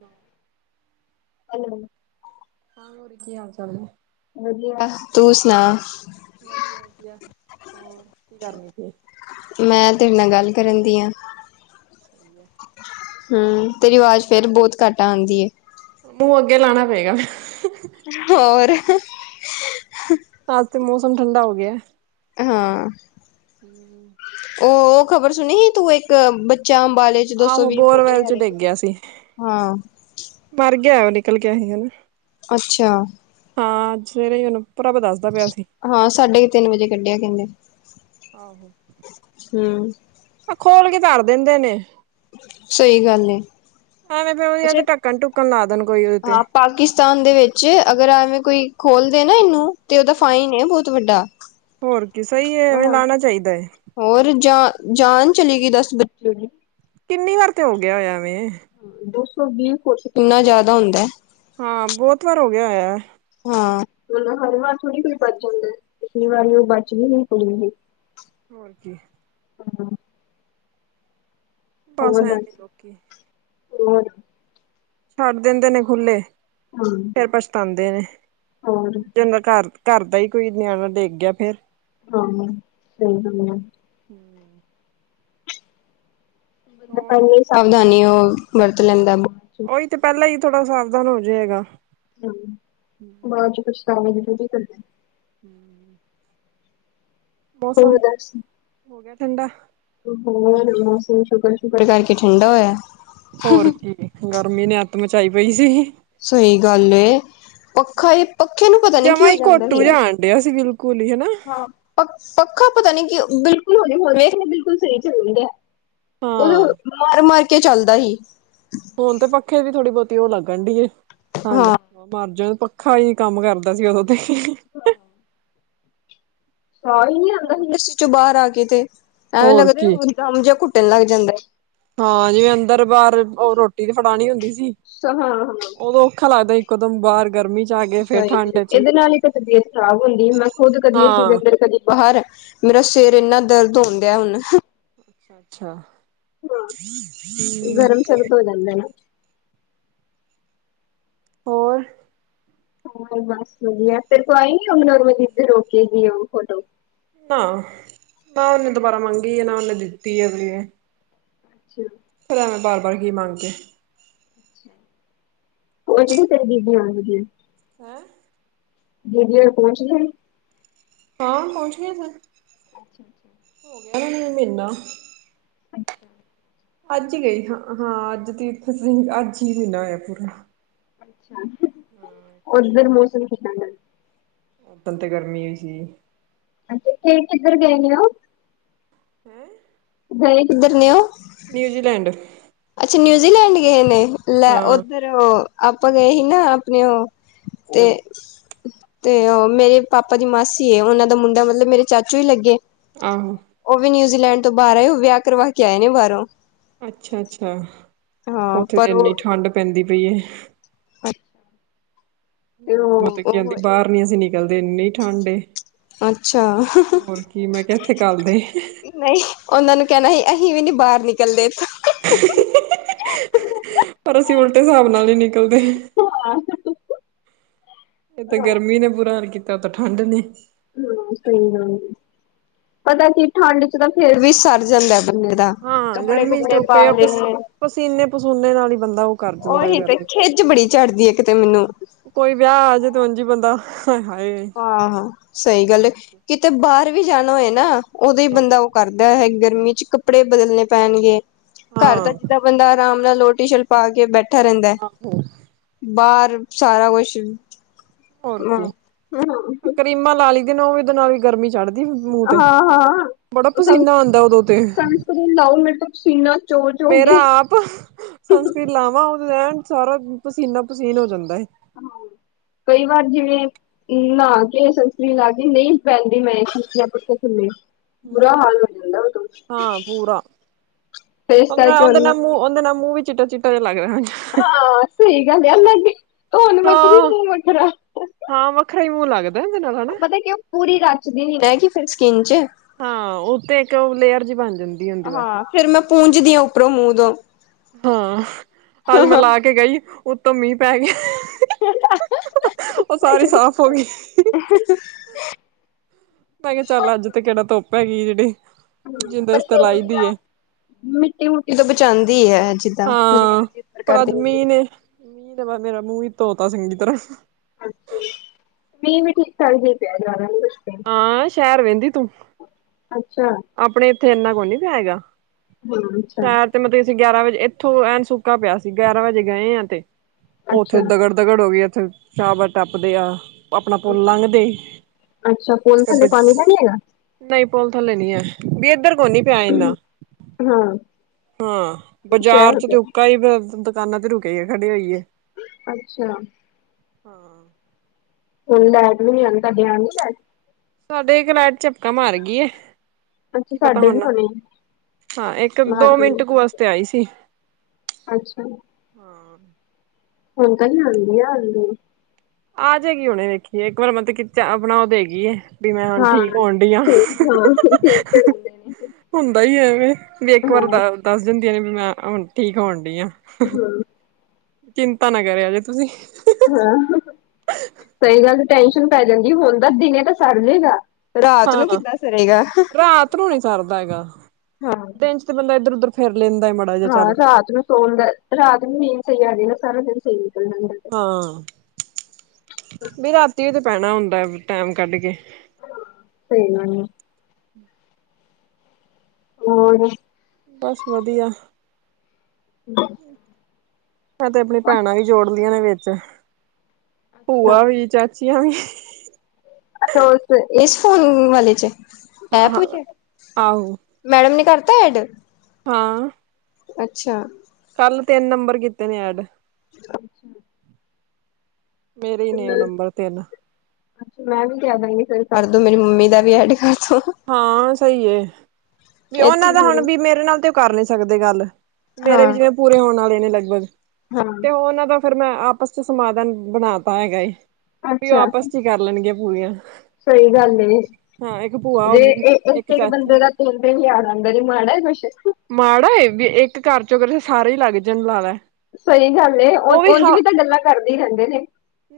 ਦੋ। [unintelligible] ਕਿ ਹਾਲ ਚਾਲ ਨੇ? ਵਧੀਆ, ਤੂੰ ਸੁਣਾ? ਵਧੀਆ-ਵਧੀਆ, ਹੋਰ ਕੀ ਕਰਨੀ ਪਈ ਏ। ਮੈਂ ਤੇਰੇ ਨਾਲ ਗੱਲ ਕਰਨ ਦੀ ਆ। ਸਹੀ ਅ। ਹੰ, ਤੇਰੀ ਅਵਾਜ਼ ਫ਼ੇਰ ਬਹੁਤ ਘਟ ਆਂਦੀ ਏ। ਓ ਅੱਗੇ ਲਾਉਣਾ ਪਏਗਾ ਹੋਰ ਅੱਜ ਤੇ ਮੌਸਮ ਠੰਡਾ ਹੋ ਗਿਆ। ਹੰ ਹੰ ਉਹ ਉਹ ਖ਼ਬਰ ਸੁਣੀ ਸੀ ਤੂੰ, ਇੱਕ ਬੱਚਾ ਅੰਬਾਲੇ ਚ ਦੋ ਸੌ ਆਹੋ, ਵੀਹ ਫੁੱਟ ਬੋਰਵੈਲ ਚ ਹਰੇ ਡਿੱਗ ਗਿਆ ਸੀ, ਹਾਂ ਮਰ ਗਿਆ ਉਹ ਨਿਕਲ ਗਿਆ ਹੈਗਾ ਨਾ। ਅੱਛਾ ਹਾਂ ਅੱਜ ਸਵੇਰੇ ਹੀ ਓਹਨੂੰ ਪ੍ਰਭ ਦਸਦਾ ਪਿਆ ਸੀ। ਹਾਂ ਸਾਢੇ ਤਿੰਨ ਵਜੇ ਕੱਢਿਆ ਕਹਿੰਦੇ। ਆੋ ਹਮ ਇਹ ਖੋਲ ਕੇ ਧਰ ਦਿੰਦੇ ਨੇ। ਸਹੀ ਗੱਲ ਏ ਐਵੇਂ ਫ਼ੇਰ ਓਹਿ ਹੈ ਅੱਛਾ ਕ ਢੱਕਣ ਢੁੱਕਣ ਲਾ ਦੇਣ ਕੋਈ ਉਹਦੇ ਤੇ। ਹਾਂ ਪਾਕਿਸਤਾਨ ਦੇ ਵਿੱਚ ਅਗਰ ਐਵੇਂ ਕੋਈ ਖੋਲਦੇ ਨਾ ਇਹਨੂੰ ਤੇ ਉਹਦਾ ਹਾਂ। ਫਾਈਨ ਏ ਬਹੁਤ ਵੱਡਾ। ਹੋਰ ਕੀ ਸਹੀ ਹੈ ਐਵੇਂ ਲਾਣਾ ਚਾਹੀਦਾ ਹੈ ਹੋਰ ਜਾ ਜਾਨ ਚਲੀ ਗਈ ਦਸ ਬੱਚੇ ਦੀ। ਕਿੰਨੀ ਵਾਰ ਤੇ ਹੋ ਗਿਆ ਹੋਇਆ ਵੇ। ਦੋ ਸੌ ਵੀਹ ਫੁੱਟ ਕਿੰਨਾ ਜ਼ਿਆਦਾ ਹੁੰਦਾ? ਹਾਂ ਬਹੁਤ ਵਾਰ ਹੋ ਗਿਆ ਹੋਇਆ ਹਾਂ ਮਤਲਬ ਹਰ ਵਾਰ ਥੋੜੀ ਕੋਈ ਬਚ ਜਾਂਦੈ, ਪਿਛਲੀ ਵਾਰ ਵਿ ਉਹ ਹੂੰ। ਬਚ [unintelligible] ਹੋਰ ਕੀ। ਹੰ ਬਸ ਹੋਰ ਐਵੇਂ ਦੱਸ? ਲੋਕੀ ਛੱਡ ਦਿੰਦੇ ਨੇ ਖੁੱਲ੍ਹੇ। ਹੰ ਫਿਰ ਪਛਤਾਉਂਦੇ ਨੇ ਜਿਨਾ ਘਰ, ਘਰ ਦਾ ਹੀ ਕੋਈ ਨਿਆਣਾ ਡਿੱਗ ਗਿਆ ਫੇਰ। ਹੰ ਸਹੀ ਗੱਲ ਇਹ। ਹੰ ਬੰਦਾ ਹੋਰ ਪਹਿਲੇ ਸਾਵਧਾਨੀ ਉਹ ਵਰਤ ਲੈਂਦਾ ਬ ਉਹੀ ਤੇ ਪਹਿਲਾਂ ਹੀ ਥੋੜਾ ਸਾਵਧਾਨ ਹੋ ਜਾਏ ਹੈਗਾ ਹੂ ਬਾਅਦ ਚ ਪਛਤਾਵਾ ਵੀ ਕਰਦੇ ਹੂ ਹੋਰ ਮੌਸਮ ਦੱਸ। ਹੋ ਗਿਆ ਠੰਡਾ ਮੌਸਮ ਸ਼ੁਕਰ ਸ਼ੁਕਰ ਕਰਕੇ ਠੰਡਾ ਹੋਇਆ ਹੋਰ ਕੀ ਗਰਮੀ ਨੇ ਅੱਤ ਮਚਾਈ ਪਈ ਸੀ ਸਹੀ ਗੱਲ ਪੱਖਾ ਪੱਖੇ ਨੂੰ ਪਤਾ ਨੀ ਕੀ ਜਮਾ ਹੋ ਹੀ ਜਾਂਦਾ ਸੀ ਘੋਟੂ ਜਾਣ ਡਿਆ ਸੀ ਬਿਲਕੁਲ ਹੀ ਹਨਾ ਹਾਂ ਪੱਖਾ ਪਤਾ ਨੀ ਬਿਲਕੁਲ ਹ ਹ ਵੇਖ ਬਿਲਕੁਲ ਸਹੀ ਚ ਰਦੇ ਉਹਦ ਹਾਂ ਮਾਰ ਮਰ ਕੇ ਚੱਲਦਾ ਸੀ ਹੁਣ ਤੇ ਪੱਖੇ ਵੀ ਥੋੜੀ ਬਹੁਤੀ ਉਹ ਲੱਗਣ ਏ ਠੰਡ ਹਾਂ। ਮਰਜਾਣਾ ਪੱਖਾ ਹੀ ਨੀ ਕੰਮ ਕਰਦਾ ਸੀ ਓਦੋਂ ਤੇ [unintelligible] ਸਾਹ ਹੀ ਨੀ ਆਉਂਦਾ। ਇੰਡਸਟਰੀ ਚੋਂ ਬਾਹਰ ਆ ਕੇ ਤੇ ਐਵੇਂ ਹੋਰ ਲੱਗਦਾ, ਕੀ ਦਮ ਜਿਹਾ ਘੁੱਟਣ ਲੱਗ ਜਾਂਦਾ। ਹਾਂ, ਜਿਵੇਂ ਅੰਦਰ-ਬਾਹਰ ਉਹ ਰੋਟੀ ਤੇ ਫੜਾਉਣੀ ਹੁੰਦੀ ਸੀ। ਸ਼ਾ ਹਨਾ ਉਦੋਂ ਔਖਾ ਲੱਗਦਾ ਇੱਕਦਮ ਬਾਹਰ ਗਰਮੀ ਚ ਆ ਗਏ ਫੇਰ ਠੰਡ ਚ ਇਹਦੇ ਨਾਲ ਇੱਕ ਤਾਂ ਤਬੀਅਤ ਖਰਾਬ ਹੁੰਦੀ ਮੈਂ ਖੁਦ ਕਦੀ ਅਂ ਦੇ ਹਾਂ। ਅੰਦਰ ਕਦੀ ਬਾਹਰ ਮੇਰਾ ਸਿਰ ਇੰਨਾ ਦਰਦ ਹੁਣ ਅੱਛਾ ਹਾਂ ਹੂੰ ਗਰਮ ਸ਼ਰਤ ਹੋ ਜਾਂਦਾ ਨਾ ਹੋਰ ਹਾਂ ਬਸ ਵਧੀਆ ਤੇ ਕੋ ਆਈ ਨੀ ਉਹ ਨਰਮ ਜਿੱਤੋ ਰੋਕੇਗੀ ਦੀ ਫੋਟੋ ਹਾਂ ਨਾ ਉਹਨੇ ਦੁਬਾਰਾ ਮੰਗੀ ਨਾ ਉਹਨੇ ਦਿੱਤੀ ਹੈ ਵੀ ਅੱਛਾ ਫਿਰ ਐਵੇਂ ਵਾਰ ਵਾਰ ਕੀ ਮੰਗ ਕੇ ਉਹਜੜ ਤਰ ਦੀਬ ਆਣਗੇ ਹੈ ਦੀਦੀ ਪਹੁੰਚ ਗਏ ਹਾਂ ਪਹੁੰਚ ਗ ਸੀ ਅੱਛਾ ਅੱਛਾ ਕਹਿ ਮਹੀਨਾ ਅੱਛਾ ਅੱਜ ਹੀ ਗਈ ਹਾਂ ਹਾਂ ਅੱਜ ਤੀਰਥ ਸਿੰਘ ਅੱਜ ਹੀ ਮਹੀਨਾ ਹੋਇਆ ਪੂਰਾ ਅੱਛਾ ਹਾਂ ਇੱਕ ਉਧਰ ਮੌਸਮ ਕਿਦਾਂ ਦਾ ਉਦਨ ਤੇ ਗਰਮੀ ਹੋਈ ਸੀ ਹਾਂਜੀ ਫ ਕਿੱਧਰ ਗਏ ਨੇ ਹੋ ਹੈ ਹ ਕਿਧਰ ਨੇ ਉਹ ਨਿਊਜ਼ੀਲੈਂਡ ਅੱਛਾ ਨਿਊਜ਼ੀਲੈਂਡ ਗਏ ਨੇ ਲੈ ਹਾਂ ਉੱਧਰ ਆਪਾਂ ਗਏ ਸੀ ਨਾ ਆਪਣੇ ਉਹ ਤੇ ਤੇ ਉਹ ਮੇਰੇ ਪਾਪਾ ਦੀ ਮਾਸੀ ਹੈ ਉਹਨਾਂ ਦਾ ਮੁੰਡਾ ਮਤਲਬ ਮੇਰੇ ਚਾਚੂ ਹੀ ਲੱਗੇ ਆਹੋ ਉਹ ਵੀ ਨਿਊਜ਼ੀਲੈਂਡ ਤੋਂ ਬਾਹਰ ਆਏ ਉਹ ਵਿਆਹ ਕਰਵਾ ਕੇ ਆਏ ਨੇ ਬਾਹਰੋਂ ਅੱਛਾ ਅੱਛਾ ਹਾਂ ਉੱਥੇ ਤੇ ਪਰ ਇੰਨੀ ਠੰਡ ਪੈਂਦੀ ਪਈ ਅੱਛਾ ਉਹ ਮਤਲਬ ਕੀ ਕਿੰਦੀ ਬਾਹਰ ਨੀ ਅਸੀਂ ਨਿਕਲਦੇ ਇੰਨੀ ਠੰਡ ਏ ਅੱਛਾ, ਹੋਰ ਕੀ ਮੈਂ ਕਿਹਾ ਇੱਥੇ ਕੱਲਦੇ ਨਹੀਂ, ਉਹਨਾਂ ਨੂੰ ਕਹਿਣਾ ਸੀ ਅਸੀਂ ਵੀ ਨੀ ਬਾਹਰ ਨਿਕਲਦੇ ਇਥੋਂ। [inaudible] ਪਰ ਅਸੀਂ ਉਲਟੇ ਸਾਬ ਨਾਲ ਨੀ ਨਿਕਲਦੇ। [inaudible] ਇੱਕ ਤਾਂ ਗਰਮੀ ਨੇ ਬੁਰਾ ਹਾਲ ਕੀਤਾ ਉਤੋਂ ਠੰਢ ਨੇ। ਹਾਂ ਸਹੀ ਗੱਲ ਆ ਪਤਾ ਕੀ ਠੰਡ 'ਚ ਤਾਂ ਫੇਰ ਵੀ ਸਰ ਜਾਂਦਾ ਬੰਦੇ ਦਾ। ਹਾਂ ਕੱਪੜੇ ਗਰਮੀ ਚ ਕੁਪੜੇ ਤਾਂ ਪਾ ਕਈ ਆਪਸ ਲਏ। ਪਸੀਨੇ ਪਸੂਨੇ ਨਾਲ ਹੀ ਬੰਦਾ ਉਹ ਕਰ ਦਿੰਦਾ ਹੈ ਓਹੀ ਤੇ ਗਰਮੀ ਖਿੱਝ ਬੜੀ ਚੜਦੀ ਐ ਇੱਕ ਤੇ ਮੈਨੂੰ ਕੋਈ ਵਿਆਹ ਆਜੇ ਤਾਂ ਉੰਝ ਬੰਦਾ ਆਏ ਹਾਏ। ਹਾਂ-ਹਾਂ ਸਹੀ ਗੱਲ ਕਿਤੇ ਬਾਹਰ ਵੀ ਜਾਣਾ ਹੋਏ ਨਾ ਉਦੋਂ ਹੀ ਹਾਂ ਬੰਦਾ ਕਰਦਾ ਗਰਮੀ 'ਚ ਕੱਪੜੇ ਬਦਲਣੇ ਪੈਣਗੇ ਘਰ ਤਾਂ ਹਾਂ ਜਿੱਦਾਂ ਬੰਦਾ ਆਰਾਮ ਨਾਲ ਲੋਹਰ ਟੀ ਸ਼ਰਟ ਪਾ ਕੇ ਬੈਠਾ ਰਹਿੰਦਾ। ਆਹੋ ਬਾਹਰ ਸਾਰਾ ਕੁਛ ਹੋਰ ਹਾਂ ਕੀ ਹਾਂ। ਕਰੀਮਾਂ ਲਾ ਲਈ ਦੇ ਨੇ ਉਹ ਵੀ ਉਹਦੇ ਨਾਲ ਵੀ ਗਰਮੀ ਚੜ੍ਹਦੀ ਮੂੰਹ ਤੇ ਹਾਂ ਬੜਾ ਸਨ ਪਸੀਨਾ ਆਂਦਾ ਉਦੋਂ ਤੇ [unintelligible] ਮੇਰਾ ਕੇ ਆਪ ਸੰਸਕ੍ਰਿਨ ਲਾਵਾਂ ਉਹ ਰਹਿਣ ਸਾਰਾ ਪਸੀਨੋ ਪਸੀਨ ਹੋ ਜਾਂਦਾ ਹੈ। ਹਾਂ ਕਈ ਵਾਰ ਜਿਵੇਂ ਨਾ ਕੇ ਸਨ ਸਕਰੀਨ ਲਾ ਕੇ ਨਹੀਂ ਬਹਿੰਦੀ ਮੈਂ [unintelligible] ਪੱਖੇ ਥੱਲੇ ਬੁਰਾ ਹੂੰ। ਹਾਲ ਹੋ ਜਾਂਦਾ ਹੁਣ ਤਾਂ ਹਾਂ ਪੂਰਾ ਤੇ ਇਸ ਉਹਦੇ ਨਾਲ ਕਰਕੇ ਉਹਦੇ ਨਾਲ ਮੂੰਹ ਉਹਦੇ ਨਾਲ ਮੂੰਹ ਵੀ ਚਿੱਟਾ -ਚਿੱਟਾ ਜਾ ਲੱਗਦਾ। ਹਾਂ ਸਹੀ ਗੱਲ ਆ ਮੈਂ ਧੋਣ ਵੱਖਰੀ ਹਾਂ। ਮੂੰਹ ਵੱਖਰਾ ਹਾਂ ਵੱਖਰਾ ਈ ਮੂੰਹ ਲੱਗਦਾ। ਇਹਦੇ ਨਾਲ ਉਹ ਹਨਾ ਪਤਾ ਕਿ ਉਹ ਪੂਰੀ ਰਚਦੀ ਨੀ ਨਾ ਫਿਰ ਸਕਿੰਨ 'ਚ ਹਾਂ ਉਹ ਤੇ ਇੱਕ ਲੇਅਰ ਜੀ ਬਣ ਜਾਂਦੀ ਹੁੰਦੀ। ਬਸ ਹਾਂ ਫੇਰ ਮੈਂ ਪੂੰਜਦੀ ਆ ਉੱਪਰੋਂ ਮੂੰਹ ਦੋ ਹਾਂ ਅੱਜ ਮੈਂ ਲਾ ਕੇ ਗਈ ਉਤੋਂ ਮੀਂਹ ਪੈ ਗਿਆ। ਉਹ ਸਾਰੀ ਸਾਫ ਹੋ ਗਈ। [inaudible] ਮੈਂ ਕਿਹਾ ਚੱਲ ਅੱਜ ਤੇ ਕਿਹੜਾ ਧੁੱਪ ਹੈਗੀ ਜਿਹੜੀ ਜਿੰਦੇ ਪਰ ਆਸਤੇ ਫੇਰ ਲਾਈ ਵੀ ਦੀ ਆ ਐ। ਮਿੱਟੀ ਮੁਟੀ ਤੋਂ ਬਚਾਂਦੀ ਆ ਜਿੱਦਾਂ ਹਾਂ [unintelligible] ਪਰ ਪ੍ਰਕਾਰ ਅੱਜ ਮੀਂਹ ਨੇ ਮੀਂਹ ਤੇ ਮ ਮੇਰਾ ਮੂੰਹ ਹੀ ਧੋਤਾ ਚੰਗੀ ਤਰ੍ਹਾਂ ਅੱਛਾ ਮੀਂਹ ਵੀ ਠੀਕ ਠਾਕ ਈ ਪਿਆ ਜਿਆਦਾ ਨਹੀਂ ਕੁਛ ਪਿਆ। ਹਾਂ ਸ਼ਹਿਰ ਵਹਿੰਦੀ ਤੂੰ ਅੱਛਾ ਆਪਣੇ ਇੱਥੇ ਇੰਨਾ ਕੌਈ ਨੀ ਪਿਆ ਹੈਗਾ। ਹਾਂ ਅੱਛਾ ਸ਼ਹਿਰ ਤੇ ਮਤਲਬ ਅਸੀਂ ਗਿਆਰਾਂ ਵਜੇ ਇੱਥੋਂ ਐਨ ਸੁੱਕਾ ਪਿਆ ਸੀ ਗਿਆਰਾਂ ਵਜੇ ਗਏ ਆ ਤੇ ਉੱਥੇ ਅੱਛਾ ਦਗੜ ਦਗੜ ਹੋ ਗਈ ਉੱਥੇ [unintelligible] ਟੱਪਦੇ ਆ। ਆਪਣਾ ਪੁਲ ਲੰਘ ਦੇ ਅੱਛਾ ਪੁਲ ਤੇ ਥੱਲੇ ਪਾਣੀ ਤਾਂ ਨੀ ਹੈਗਾ ਨਹੀਂ ਪੁਲ ਥੱਲੇ ਨੀ ਐ ਮੀਂਹ ਇੱਧਰ ਕੋ ਨੀ ਪਿਆ ਐਨਾ। ਹਾਂ ਹਾਂ ਬਾਜ਼ਾਰ 'ਚ ਤੇ ਉੱਕਾ ਦੁਕਾਨਾਂ ਤੇ ਰੁਕੇ ਆ ਖੜੇ ਹੋਈਏ। ਅੱਛਾ ਹਾਂ, [unintelligible] ਸਾਡੇ ਇੱਕ ਲੈਟ ਝਪਕਾ ਮਾਰ ਗਈ ਐ। ਅੱਛਾ ਕੀ ਪਤਾ ਸਾਡੇ ਵੀ ਹੁਣ ਆਉਣੀ ਹਾਂ ਇੱਕ ਦੋ ਮਿੰਟ ਕੁ ਵਾਸਤੇ ਆਈ ਸੀ। ਅੱਛਾ ਹਾਂ ਹੁਣ ਤਾਂ ਨੀ ਆਂਦੀ ਹਲੇ ਆ ਜਾਏਗੀ ਹੁਣੇ ਇੱਕ ਵਾਰ ਮਤਲਬ ਆਪਣਾ ਓ ਦੇਗੀ ਐ। ਵੀ ਮੈਂ ਹੁਣ ਹਾਂ ਠੀਕ ਹੋਣ ਡੀਆਂ। ਠੀਕ ਹਾਂ ਠੀਕ [inaudible] ਤਾਂ ਰਹਿੰਦੇ ਨੇ [inaudible] ਹੁੰਦਾ ਹੀ ਐਵੇਂ ਵੀ ਇੱਕ ਵਾਰ ਹਾਂ ਦੱ ਦੱਸ ਦਿੰਦੀਆਂ ਨੇ ਵੀ। ਮੈਂ ਹੁਣ ਠੀਕ ਹੋਣ ਡਈ ਆਂ। ਹਾਂ। ਚਿੰਤਾ ਨਾ ਕਰਿਆ ਜੇ ਤੁਸੀਂ। ਹਾਂ ਸਹੀ ਗੱਲ ਤੇ ਟੈਸ਼ਨ ਪੈ ਜਾਂਦੀ। ਹੁਣ ਤਾਂ ਦਿਨ ਤਾਂ ਸਰ ਲਗਾ। ਹਾਂ ਰਾਤ ਨੂੰ ਨੀ ਸਰਦਾ ਹੈਗਾ। ਦਿਨ ਚ ਤੇ ਬੰਦਾ ਇੱਧਰ ਉਧਰ। ਫੇਰ ਲੈਂਦਾ ਮ। ਹਾਂ ਰਾਤ ਨੂੰ ਸੋਡ। ਰਾਤ ਨੂੰ ਮੀਨ ਸਦੇ ਸਾਰ ਸੇ। ਹਾਂ ਵੀ ਰਾਤੀ ਤੇ ਪੈਣਾ ਹੁੰਦਾ। ਟੈਮ ਕੱਢ ਕੇ। ਸਹੀ ਗੱਲ ਐ। ਹੋਰ, ਬਸ ਵਧੀਆ। ਹੂੰ ਮੈਂ ਤੇ ਆਪਣੀ ਭੈਣਾਂ ਵੀ ਜੋੜਲੀਆਂ ਨੇ। ਵਿੱਚ ਅੱਛਾ ਭੂਆ ਵੀ, ਚਾਚੀਆਂ ਵੀ। ਅੱਛਾ ਉਸ ਇਸ ਫੋਨ ਵਾਲੇ 'ਚ ਹਾਂ ਐਪੇ ਐ। ਆਹੋ ਮੈਡਮ ਨ ਕਰਤਾ ਐਡ। ਹਾਂ। ਅੱਛਾ। ਕੱਲ ਤਿੰਨ ਨੰਬਰ ਕੀਤੇ ਨੇ ਐਡ। [unintelligible] ਮੇਰੇ ਹੀ ਨੇ ਨੰਬਰ ਤਿੰਨ। ਅੱਛਾ ਮੈਂ ਵੀ ਕਹਿ ਦਾਂਗੀ। ਫਿਰ ਕਰਦੋ ਮੇਰੀ ਮੰਮੀ ਦਾ ਵੀ ਐਡ ਕਰਦੋ। ਹਾਂ ਸਹੀਏ। ਵੀ ਉਹਨਾਂ ਇੱਥੇ ਦਾ ਹੁਣ ਪੂਰੇ ਵੀ ਮੇਰੇ ਨਾਲ ਤੇ ਉਹ ਕਰ ਨੀ ਸਕਦੇ ਗੱਲ। ਮੇਰੇ ਹਾਂ ਵੀ ਜਿਵੇਂ ਪੂਰੇ ਹੋਣ ਵਾਲੇ ਨੇ। ਲਗਭਗ ਹਾਂ ਤੇ ਉਹਨਾਂ ਦਾ। ਫੇਿਰ ਮੈਂ ਆਪਸ ਚ ਸਮਾਧਾਨ ਬਣਾ ਤਾ ਹੈਗਾ। ਏ ਵੀ ਉਹ ਅੱਛਾ ਆਪਸ ਚ ਹੀ ਕਰ ਲੈਣਗੀਆਂ ਪੂਰੀਆਂ। ਸਹੀ ਗੱਲਏ ਹਾਂ ਇੱਕ ਭੂਆ ਹੋ ਜੇ ਗਈ ਇੱਕ ਇੱਕ ਬੰਦੇ ਚਾਚੀ ਦਾ। ਤਿੰਨ ਤਿੰਨ ਹਜਾਰ ਆਂਦਾ ਏ ਮਾੜਾ ਏ ਕੁੱਛ ਮਾੜਾ ਏ ਜੇ ਇੱਕ ਘਰ ਚੋਂ ਕਰ। ਸਾਰੇਾ ਹੀ ਲੱਗ ਜਾਣ ਲਾ। ਸਹੀ ਗੱਲ ਏ। ਉਹ ਉਂਜ ਹਾਂ ਵੀ ਤਾਂ ਗੱਲਾਂ ਕਰਦੇ ਹੀ ਰਹਿੰਦੇ ਨੇ।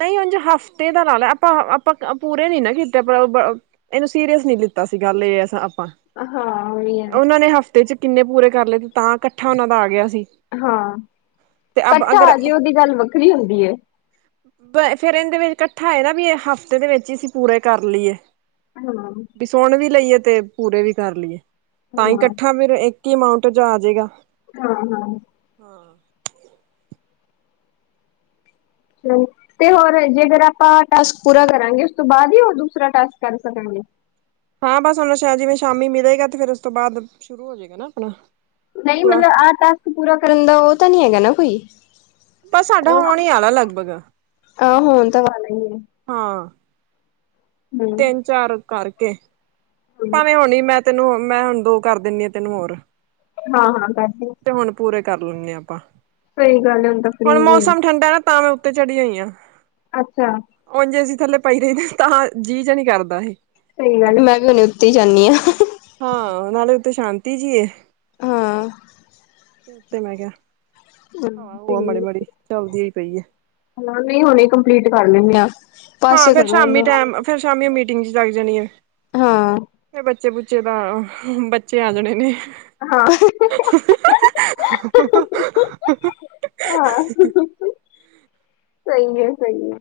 ਨਹੀਂ। ਉਝ ਹਫ਼ਤੇ ਦਾ ਲ ਲੈ। ਆਪਾਂ ਆਪਾਂ ਪੂਰੇ ਨਾ ਕੀਤੇ। ਇਹਨੂੰ ਸੀਰੀਅਸ ਨਹੀ ਲਿੱਤਾ ਸੀ। ਗੱਲ ਇਹ ਆਪਾਂ। ਹਾਂ ਓ ਹੀ ਏ। ਤੇ ਚ ਕਿੰਨੇ ਪੂਰੇ ਕਰ ਲਏ। ਤੇ ਤਾਂ ਇਕੱਠਾ ਉਹਨਾਂ ਦਾ ਆ ਗਿਆ ਸੀ। ਹਾਂ। ਤੇ ਅਬ ਇਕੱਠਾ ਆ। ਅਗਰ ਜੇ ਉਹਦੀ ਗੱਲ ਵੱਖਰੀ ਹੁੰਦੀ ਏ। ਫ਼ਿਰ ਇਹਦੇ ਇਕੱਠਾ ਏ ਨਾ। ਵੀ ਹਫ਼ਤੇ ਦੇ ਵਿੱਚ ਹੀ ਅਸੀਂ ਪੂਰੇ ਕਰ ਲਈਏ। ਹਾਂ। ਵੀ ਸੁਣ ਵੀ ਲਈਏ। ਤੇ ਪੂਰੇ ਵੀ ਕਰ ਲਈਏ। ਤਾਂ ਹੀ ਹਾਂ ਇਕੱਠਾ ਫਿਰ ਇੱਕ ਹੀ ਅਮਾਊਂਟ ਚ ਆ ਜਾਏਗਾ। ਹਾਂ ਹਾਂ ਹਾਂ। ਹੂੰ। ਤੇ ਹੋਰ ਜੇਕਰ ਆਪਾਂ ਟਾਸਕ ਪੂਰਾ ਕਰਾਂਗੇ। ਉਸ ਤੋਂ ਬਾਅਦ ਹੀ ਉਹ ਦੂਸਰਾ ਟਾਸਕ ਕਰ ਸਕਾਂਗੇ। ਹਾਂ। ਬਸ ਹਣ ਸ਼ਾਇ ਜਿਵੇਂ ਸ਼ਾਮੀ ਮਿਲੇਗਾ। ਤੇ ਫ਼ਿਰ ਉਸ ਤੋਂ ਬਾਅਦ ਸ਼ੁਰੂ ਹੋ ਜਾਏਗਾ ਨਾ ਆਪਣਾ। ਨਹੀਂ। ਪੂਰਾ ਮਤਲਬ ਆਹ ਟਾਸਕ ਪੂਰਾ ਕਰਨ ਦਾ ਉਹ ਤਾਂ ਨਹੀ। ਹੈਗਾ ਨਾ ਕੋਈ। ਪਰ ਸਾਡਾ ਉਹ ਆਣ ਈ ਆਾਲਾ ਲਗਭਗ। ਆਹ ਹਾਂ ਹੋਣ ਤਾਂ ਵਾਲਾ ਹੀ ਹੈ [unintelligible] ਤਿੰਨ ਹੂੰ-ਹੂੰ ਚਾਰ ਕਰਕੇ। ਭਾਵੇਂ ਹੁਣ ਨੀ ਮੈਂ ਤੈਨੂੰ ਮੈਂ ਹੁਣ ਦੋ ਕਰ ਦਿੰਨੀ ਆ ਤੈਨੂੰ ਹੋਰ। ਹਾਂ ਹਾਂ ਕਰਦੀ ਆ ਹੁਣ ਪੂਰੇ ਕਰ ਲੈਂਣੇ ਆ ਆਪਾਂ। ਸਹੀ ਗੱਲ ਆ ਉਦਾ ਫ੍ਰੀ ਹੁਣ ਵੀ ਮੌਸਮ ਠੰਡਾ ਆ ਤਾਂ ਮੈਂ ਉੱਤੇ ਚੜੀ ਹੋਈ ਆ। ਅੱਛਾ ਹੁਣ ਜੇ ਏ ਸੀ ਥੱਲੇ ਪਈ ਰਹਿਦਾ ਤਾਂ ਜੀਅ ਜ ਨੀ ਕਰਦਾ ਹੀ। ਸਹੀ ਗੱਲ ਆ ਮੈਂ ਵੀ ਹੁਣੇ ਉੱਤੇ ਈ ਜਾਂਣੀ ਆ। ਹਾਂ ਨਾਲੇ ਉੱਥੇ ਸ਼ਾਂਤੀ ਜੀ ਏ। ਹਾਂ ਤੇ ਮੈਂ ਕਿਹਾ ਹਾਂ ਉਹ ਮਾੜੀ ਹੂੰ ਮਾੜੀ ਚਲਦੀ ਇ ਉ ਪਈ ਏ। ਹਾ ਨਹੀਂ ਹੁਣੇ ਕੰਪਲੀਟ ਕਰ ਲੈਂਣੇ ਆ। ਹਾਂ ਪਾਸੇ ਫੇਰ ਕਰੋ ਸ਼ਾਮੀ ਇਹਨੂੰ ਟਾਈਮ ਫਿਰ ਸ਼ਾਮੀ ਮੀਟਿੰਗ ਚ ਲਗ ਜਾਣੀ ਆ ਹਾਂ। ਫਿਰ ਬ ਬੱਚੇ ਬੁੱਚੇ ਤਾਂ ਬੱਚੇ ਆ ਜਾਣੇ ਨੇ। ਹਾਂ। ਆਂ। ਸਹੀ ਹੈ। ਸਹੀ ਹੈ।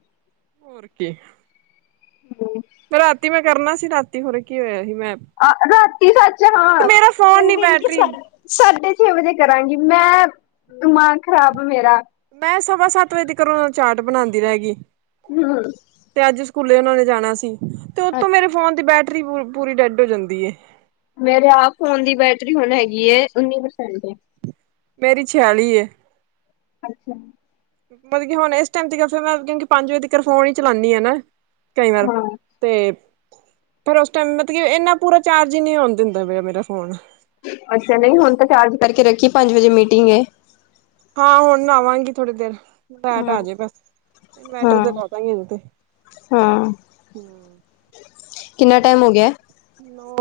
ਹੋਰ ਕੀ। ਹੂੰ। ਮ ਰਾਤੀ ਮੈਂ ਕਰਨਾ ਸੀ। ਰਾਤੀ ਹੋਰ ਕੀ ਹੋਇਆ ਸੀ। ਮੈਂ। ਆ। ਰਾਤੀ ਸੱਚ ਇੱਕ ਹਾਂ। ਮੇਰਾ ਫੋਨ ਨੀ ਕਹਿੰਦੀ ਕਿਸ ਬੈਟਰੀ ਕਰ। ਸਾਢੇ ਛੇ ਵਜੇ ਕਰਾਂਗੀ। ਮੈਂ ਦਿਮਾਗ ਖ਼ਰਾਬ ਮੇਰਾ। ਮੈਂ ਸਵਾ ਸੱਤ ਵਜੇ ਤੇ ਘਰੋਂ ਚਾਰਟ ਬਣਾਉਂਦੀ ਰਹਿ ਗਈ। ਹਮ। ਤੇ ਅੱਜ ਸਕੂਲੇ ਉਹਨਾ ਨੇ ਜਾਣਾ ਸੀ ਤੇ ਉਤੋਂ ਮੇਰੇ ਫੋਨ ਦੀ ਬੈਟਰੀ ਪੂ ਪੂਰੀ ਡੈਡ ਹੋ ਜਾਂਦੀ ਏ। ਮੇਰੇ ਆਪ ਫੋਨ ਦੀ ਬੈਟਰੀ ਹੁਣ ਹੈਗੀ ਏ ਉੱਨੀ ਪ੍ਰਸੈਂਟ। ਮੇਰੀ ਛਿਆਲੀ ਐ। ਅੱਛਾ ਮਤਲਬ ਕਿ ਹੁਣ ਇਸ ਟਮ ਤੇ ਕਿੳ ਫਿਰ ਮੈਂ ਕਿਉਂਕਿ ਪੰਜ ਵਜੇ ਤਿਕਰ ਫੋਨ ਹੀ ਚਲਾਉਣੀ ਆ ਨਾ ਕਈ ਵਾਰ। ਹਾਂ, ਤੇ ਫਿਰ ਉਸ ਟਾਈਮ ਮਤਲਬ ਕਿ ਇੰਨਾ ਪੂਰਾ ਚਾਰਜ ਈ ਨਹੀਂ ਹੋਣ ਦਿੰਦੇ ਪਏ ਮੇਰਾ ਫੋਨ। ਅੱਛਾ ਨਹੀਂ ਹੁਣ ਤਾਂ ਚਾਰਜ ਕਰਕੇ ਰੱਖੀ ਪੰਜ ਵਜੇ ਮੀਟਿੰਗ ਏ। ਹਾਂ ਹੁਣ ਨਾਵਾਂਗੀ ਥੋੜੀ ਦੇਰ ਲੈਟ ਹਾਂ, ਆ ਜੇ ਬਸ ਇਨਵਟਰ ਹਾਂ, ਤੇ ਲਾ ਦਾਂਗੇ ਹੁਣ ਤੇ। ਹਾਂ ਕਿੰਨਾ ਟਾਈਮ ਹੋ ਗਿਆ? ਨੌ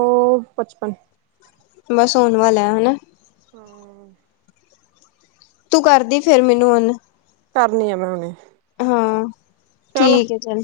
ਪਚਪਨ ਬਸ ਆਉਣ ਵਾਲਾ ਹਨਾ? ਹਾਂ ਤੂੰ ਕਰਦੀ ਫੇਰ ਮੈਨੂੰ ਹੁਣ। ਕਰਨੀ ਆ ਮੈਂ ਹੁਣੇ। ਹਾਂ ਠੀਕ ਏ ਚੱਲ